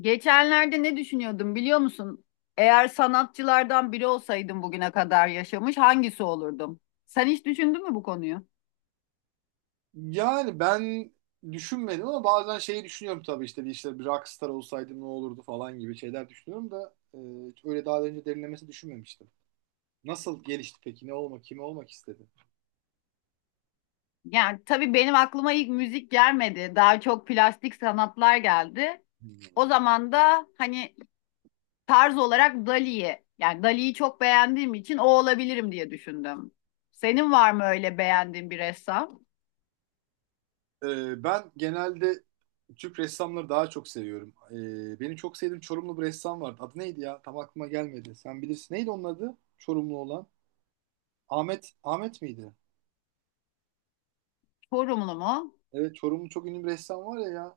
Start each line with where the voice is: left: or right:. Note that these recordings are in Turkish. left: Geçenlerde ne düşünüyordum biliyor musun? Eğer sanatçılardan biri olsaydım bugüne kadar yaşamış hangisi olurdum? Sen hiç düşündün mü bu konuyu?
right: Yani ben düşünmedim ama bazen şeyi düşünüyorum tabii işte bir rockstar olsaydım ne olurdu falan gibi şeyler düşünüyorum da. Hiç öyle daha önce derinlemesi düşünmemiştim. Nasıl gelişti peki? Ne olmak, kimi olmak istedi?
left: Yani tabii benim aklıma ilk müzik gelmedi. Daha çok plastik sanatlar geldi. O
right: Hmm.
left: zaman da hani tarz olarak Dali'yi, yani Dali'yi çok beğendiğim için o olabilirim diye düşündüm. Senin var mı öyle beğendiğin bir ressam?
right: Ben genelde Türk ressamları daha çok seviyorum. Benim çok sevdiğim Çorumlu bir ressam vardı. Adı neydi ya? Tam aklıma gelmedi. Sen bilirsin. Neydi onun adı? Çorumlu olan. Ahmet miydi?
left: Çorumlu mu?
right: Evet, Çorumlu çok ünlü bir ressam var ya.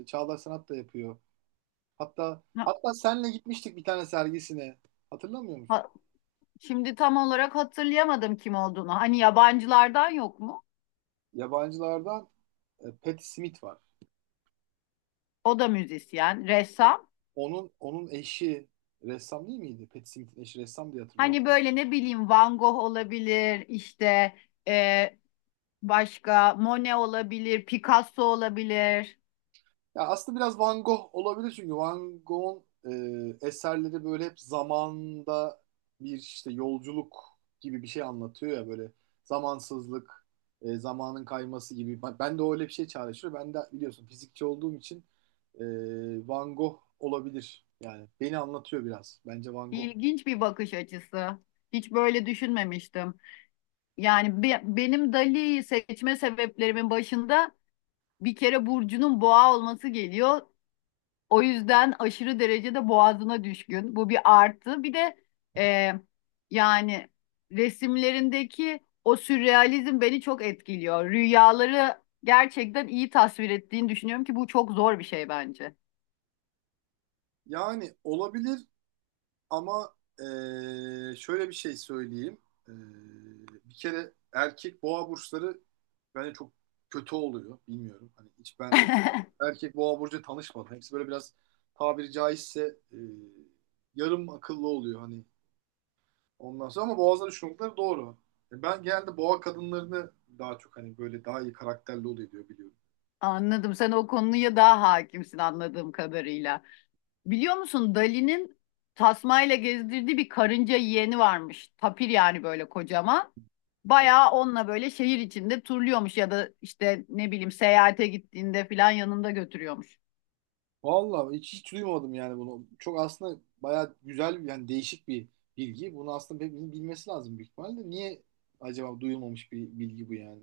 right: Çağdaş sanat da yapıyor. Hatta
left: Ha-
right: hatta senle gitmiştik bir tane sergisine. Hatırlamıyor musun?
left: ha- şimdi tam olarak hatırlayamadım kim olduğunu. Hani yabancılardan yok mu?
right: Yabancılardan Patti Smith var.
left: O da müzisyen, ressam.
right: Onun eşi ressam değil miydi? Patti Smith'in eşi ressam diye hatırlıyorum.
left: Hani böyle ne bileyim Van Gogh olabilir, işte e, başka Monet olabilir, Picasso olabilir.
right: Ya aslında biraz Van Gogh olabilir çünkü Van Gogh'un eserleri böyle hep zamanda bir işte yolculuk gibi bir şey anlatıyor ya, böyle zamansızlık, zamanın kayması gibi. Ben de öyle bir şey çağrıştırıyor. Ben de biliyorsun fizikçi olduğum için e, Van Gogh olabilir. Yani beni anlatıyor biraz. Bence Van Gogh.
left: İlginç bir bakış açısı. Hiç böyle düşünmemiştim. Yani benim Dali'yi seçme sebeplerimin başında bir kere Burcu'nun boğa olması geliyor. O yüzden aşırı derecede boğazına düşkün. Bu bir artı. Bir de e, yani resimlerindeki o sürrealizm beni çok etkiliyor. Rüyaları gerçekten iyi tasvir ettiğini düşünüyorum ki bu çok zor bir şey bence.
right: Yani olabilir ama şöyle bir şey söyleyeyim. Eee, Bir kere erkek boğa burçları bence çok kötü oluyor. Bilmiyorum. Hani hiç ben erkek boğa burcu tanışmadım. Hepsi böyle biraz, tabiri caizse yarım akıllı oluyor, hani ondan sonra, ama boğazları düşündükleri doğru. Ben genelde boğa kadınlarını daha çok, hani böyle daha iyi karakterli oluyor diyor biliyorum.
left: Anladım. Sen o konuya daha hakimsin anladığım kadarıyla. Biliyor musun Dali'nin tasmayla gezdirdiği bir karınca yeğeni varmış. Tapir yani böyle kocaman.
right: E,
left: Bayağı onunla böyle şehir içinde turluyormuş ya da işte ne bileyim seyahate gittiğinde falan yanında götürüyormuş.
right: Vallahi hiç, hiç duymadım yani bunu. Çok aslında bayağı güzel yani, değişik bir bilgi. Bunu aslında hepimizin bilmesi lazım büyük ihtimalle. Niye acaba duyulmamış bir bilgi bu yani?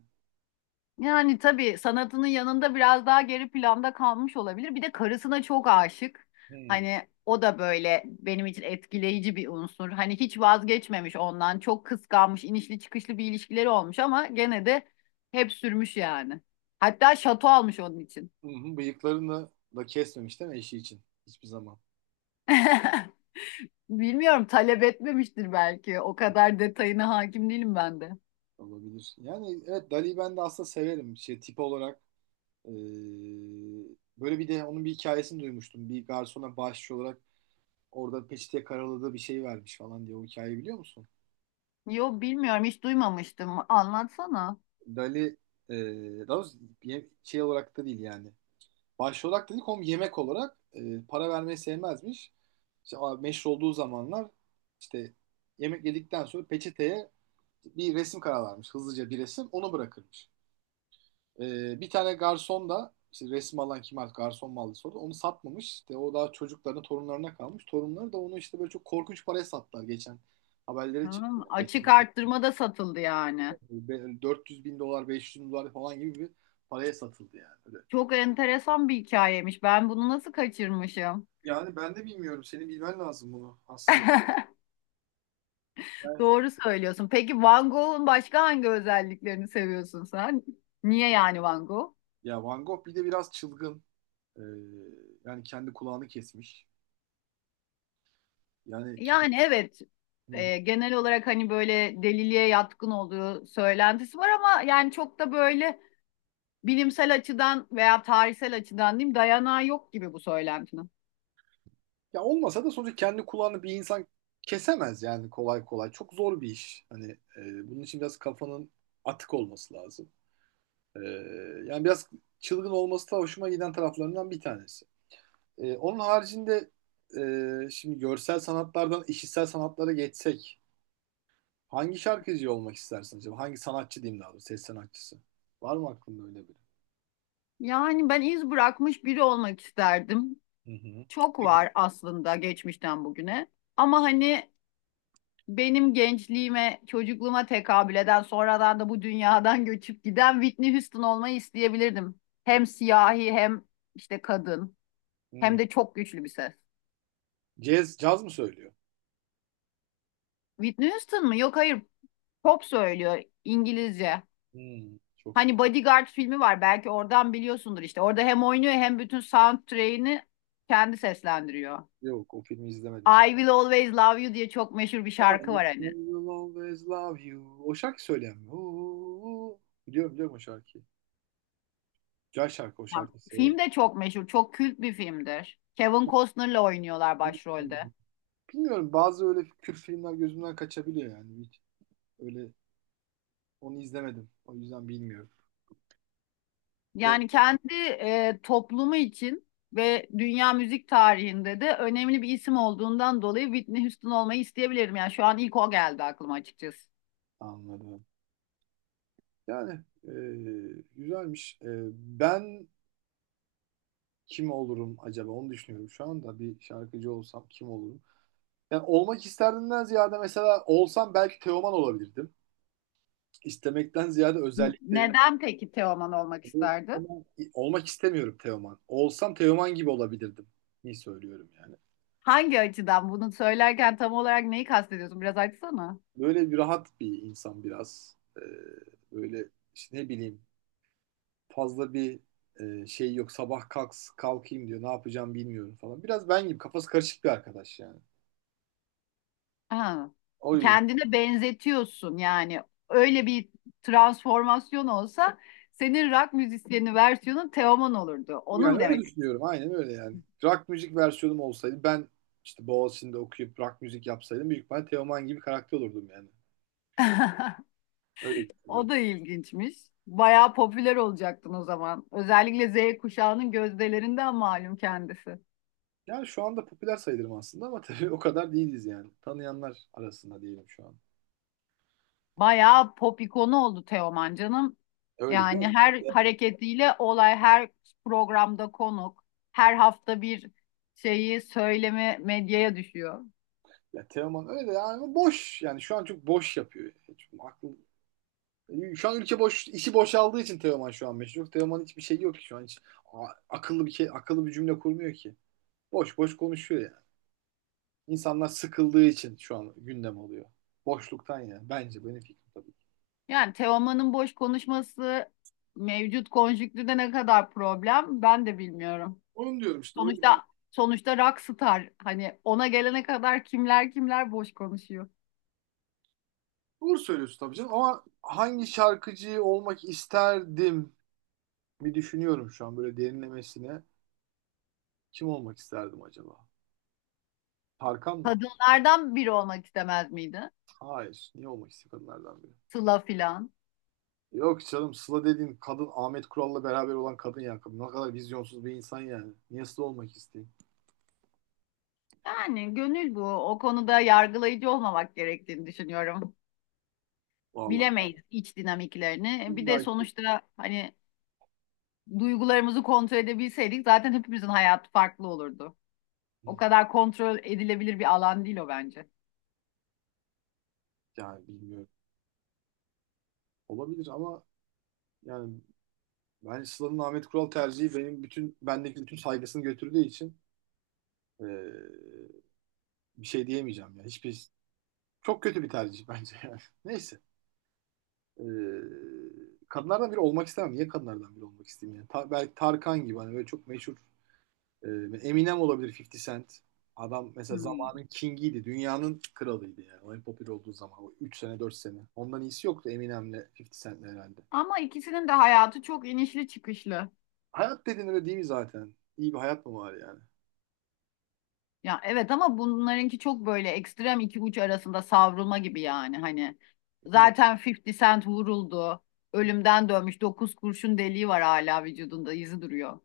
left: Yani tabii sanatının yanında biraz daha geri planda kalmış olabilir. Bir de karısına çok aşık.
right: Hmm.
left: Hani o da böyle benim için etkileyici bir unsur. Hani hiç vazgeçmemiş ondan. Çok kıskanmış, inişli çıkışlı bir ilişkileri olmuş ama gene de hep sürmüş yani. Hatta şato almış onun için.
right: Hı hı. Bıyıklarını da kesmemiş değil mi eşi için? Hiçbir zaman
left: Bilmiyorum talep etmemiştir belki. O kadar detayına hakim değilim ben de.
right: olabilir. Yani evet, Dali'yi ben de aslında severim. Şey, tip olarak eee, böyle, bir de onun bir hikayesini duymuştum. Bir garsona bağışçı olarak orada peçeteye karaladığı bir şey vermiş falan diye, o hikayeyi biliyor musun?
left: Yo bilmiyorum hiç duymamıştım. Anlatsana.
right: Dali daha doğrusu bir şey olarak da değil yani. Başvurarak dedik oğlum, yemek olarak para vermeyi sevmezmiş. İşte meşhur olduğu zamanlar işte yemek yedikten sonra peçeteye bir resim kararlarmış. Hızlıca bir resim onu bırakırmış. Bir tane garson da işte resim alan kim, artık garson mu aldı sordu. Onu satmamış. İşte o daha çocuklarına torunlarına kalmış. Torunları da onu işte böyle çok korkunç paraya sattılar geçen. Haberleri çıktı.
left: Hmm,
right: Yani.
left: açık arttırma da satıldı yani.
right: 400 bin dolar 500 bin dolar falan gibi bir paraya satıldı yani. Öyle.
left: Çok enteresan bir hikayemiş. Ben bunu nasıl kaçırmışım?
right: Yani ben de bilmiyorum. Senin bilmen lazım bunu aslında.
left: Doğru söylüyorsun. Peki Van Gogh'un başka hangi özelliklerini seviyorsun sen? Niye yani Van Gogh?
right: Ya Van Gogh bir de biraz çılgın. Ee, Yani kendi kulağını kesmiş. Yani
left: Yani
right: kendi...
left: evet,
right: Hı hı.
left: genel olarak hani böyle deliliğe yatkın olduğu söylentisi var ama yani çok da böyle bilimsel açıdan veya tarihsel açıdan diyeyim dayanağı yok gibi bu söylentinin.
right: Ya olmasa da sonuçta kendi kulağını bir insan kesemez yani kolay kolay. Çok zor bir iş. Hani bunun için biraz kafanın atık olması lazım. Ee, Yani biraz çılgın olması da hoşuma giden taraflarından bir tanesi. Onun haricinde, şimdi görsel sanatlardan işitsel sanatlara geçsek, hangi şarkıcı olmak istersiniz acaba? Hangi sanatçı diyeyim daha doğrusu, ses sanatçısı? Var mı aklında öyle biri?
left: Yani ben iz bırakmış biri olmak isterdim.
right: Hı hı.
left: Çok var aslında geçmişten bugüne. Ama hani benim gençliğime, çocukluğuma tekabül eden, sonradan da bu dünyadan göçüp giden Whitney Houston olmayı isteyebilirdim. Hem siyahi hem işte kadın
right: Hmm.
left: hem de çok güçlü bir ses.
right: Caz, caz mı söylüyor?
left: Whitney Houston mı? Yok, hayır. Pop söylüyor, İngilizce.
right: Hmm. Çok
left: Hani Bodyguard filmi var, belki oradan biliyorsundur işte. Orada hem oynuyor hem bütün soundtrack'ini kendi seslendiriyor.
right: yok, o filmi izlemedim.
left: I Will Always Love You diye çok meşhur bir
right: Ha, I
left: şarkı var hani.
right: will always love you. O şarkı söyleyen mi? Oo, biliyorum biliyorum o şarkıyı. Güzel şarkı, o
left: Ya,
right: şarkıyı severim.
left: film de çok meşhur, çok kült bir filmdir. Kevin Costner'la oynuyorlar başrolde.
right: Hmm. Bilmiyorum, bazı öyle Kürt filmler gözümden kaçabiliyor yani. Hiç öyle onu izlemedim. O yüzden bilmiyorum. Evet.
left: Yani kendi toplumu için ve dünya müzik tarihinde de önemli bir isim olduğundan dolayı Whitney Houston olmayı isteyebilirim. Yani şu an ilk o geldi aklıma açıkçası.
right: Anladım. Yani e, güzelmiş. Ben kim olurum acaba, onu düşünüyorum. Şu anda bir şarkıcı olsam kim olurum? Yani olmak isterdimden ziyade, mesela olsam belki Teoman olabilirdim. İstemekten ziyade özelliklerin.
left: Neden peki Teoman olmak isterdi?
right: Ama olmak istemiyorum Teoman. Olsam Teoman gibi olabilirdim. İyi söylüyorum yani.
left: Hangi açıdan bunu söylerken tam olarak neyi kastediyorsun? Biraz açsana.
right: Böyle bir rahat bir insan biraz. Böyle işte ne bileyim, fazla bir şey yok. Sabah kalkayım diyor. Ne yapacağım bilmiyorum falan. Biraz ben gibi kafası karışık bir arkadaş yani.
left: Ha.
right: O yüzden.
left: Kendine benzetiyorsun yani. Öyle bir transformasyon olsa senin rock müzisyeni versiyonun Teoman olurdu. Onu
right: Yani
left: mu
right: öyle
left: demek?
right: düşünüyorum. Aynen öyle yani. Rock müzik versiyonum olsaydı ben işte Boğaziçi'nde okuyup rock müzik yapsaydım, büyük ihtimalle Teoman gibi karakter olurdum yani. Öyle düşünüyorum.
left: O da ilginçmiş. Bayağı popüler olacaktın o zaman. Özellikle Z kuşağının gözdelerinden malum kendisi.
right: Yani şu anda popüler sayılırım aslında ama tabii o kadar değiliz yani. Tanıyanlar arasında diyelim şu an.
left: Bayağı pop ikonu oldu Teoman canım.
right: Öyle değil
left: Yani
right: mi?
left: her hareketiyle olay, her programda konuk, her hafta bir şeyi söyleme medyaya düşüyor.
right: Ya Teoman öyle yani, ama boş. Yani şu an çok boş yapıyor. Hiç aklı... Şu an ülke boş, işi boşaldığı için Teoman şu an meşhur. Teoman hiçbir şey yok ki şu an, hiç. Akıllı bir cümle kurmuyor ki. Boş boş konuşuyor yani. İnsanlar sıkıldığı için şu an gündem oluyor. Boşluktan yani. Bence, benim fikrim tabii ki.
left: Yani Teoman'ın boş konuşması mevcut konjüktürde ne kadar problem ben de bilmiyorum.
right: Onu diyorum işte.
left: Sonuçta sonuçta rockstar hani ona gelene kadar kimler boş konuşuyor.
right: Doğru söylüyorsun tabii canım. Ama hangi şarkıcı olmak isterdim, bir düşünüyorum şu an böyle derinlemesine. Kim olmak isterdim acaba? Tarkan mı?
left: Kadınlardan biri olmak istemez miydi?
right: Hayır. Niye olmak istiyor kadınlardan biri?
left: Sıla filan.
right: Yok canım, Sıla dediğin kadın Ahmet Kural'la beraber olan kadın ya. Ne kadar vizyonsuz bir insan yani. Niye Sıla olmak isteyeyim?
left: Yani gönül bu. O konuda yargılayıcı olmamak gerektiğini düşünüyorum.
right: Vallahi ben
left: Bilemeyiz iç dinamiklerini. Bir
right: illa
left: de
right: ki-
left: sonuçta hani duygularımızı kontrol edebilseydik zaten hepimizin hayatı farklı olurdu. O kadar kontrol edilebilir bir alan değil o bence.
right: yani bilmiyorum. Olabilir ama yani. Ben Sıla'nın Ahmet Kural tercihi, benim bütün bendeki bütün saygısını götürdüğü için e, bir şey diyemeyeceğim ya. Hiçbir, çok kötü bir tercih bence yani. Neyse. E, Kadınlardan biri olmak istemem. Niye kadınlardan biri olmak isteyeyim yani? Belki Tarkan gibi hani böyle çok meşhur, e, Eminem olabilir, 50 Cent. Adam mesela
left: Hmm.
right: zamanın kingiydi. Dünyanın kralıydı yani. O en popüler olduğu zaman. O 3 sene 4 sene. Ondan iyisi yoktu Eminem'le 50 Cent'le herhalde.
left: Ama ikisinin de hayatı çok inişli çıkışlı.
right: Hayat dediğin öyle değil mi zaten? İyi bir hayat mı var yani?
left: Ya evet, ama bunlarınki çok böyle ekstrem iki uç arasında savrulma gibi yani hani
right: Hı.
left: zaten 50 Cent vuruldu. Ölümden dönmüş, 9 kurşun deliği var, hala vücudunda izi duruyor.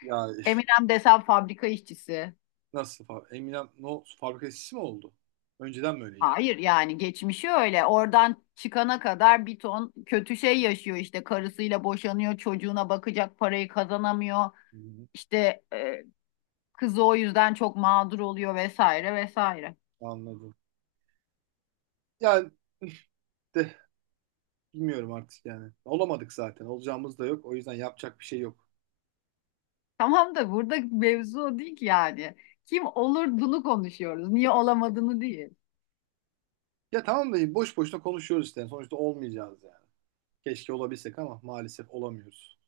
right: Ya
left: Eminem desem fabrika işçisi.
right: nasıl? Eminem no fabrika işçisi mi oldu? Önceden mi öyleydi?
left: Hayır, yani geçmişi öyle. Oradan çıkana kadar bir ton kötü şey yaşıyor, işte karısıyla boşanıyor, çocuğuna bakacak parayı kazanamıyor.
right: Hı hı.
left: İşte kızı o yüzden çok mağdur oluyor, vesaire vesaire.
right: Anladım. Yani de bilmiyorum artık yani. Olamadık zaten. Olacağımız da yok. O yüzden yapacak bir şey yok.
left: Tamam da burada mevzu o değil ki yani. Kim olur bunu konuşuyoruz. Niye olamadığını değil.
right: Ya tamam da boş boşuna konuşuyoruz işte. Yani sonuçta olmayacağız yani. Keşke olabilsek ama maalesef olamıyoruz.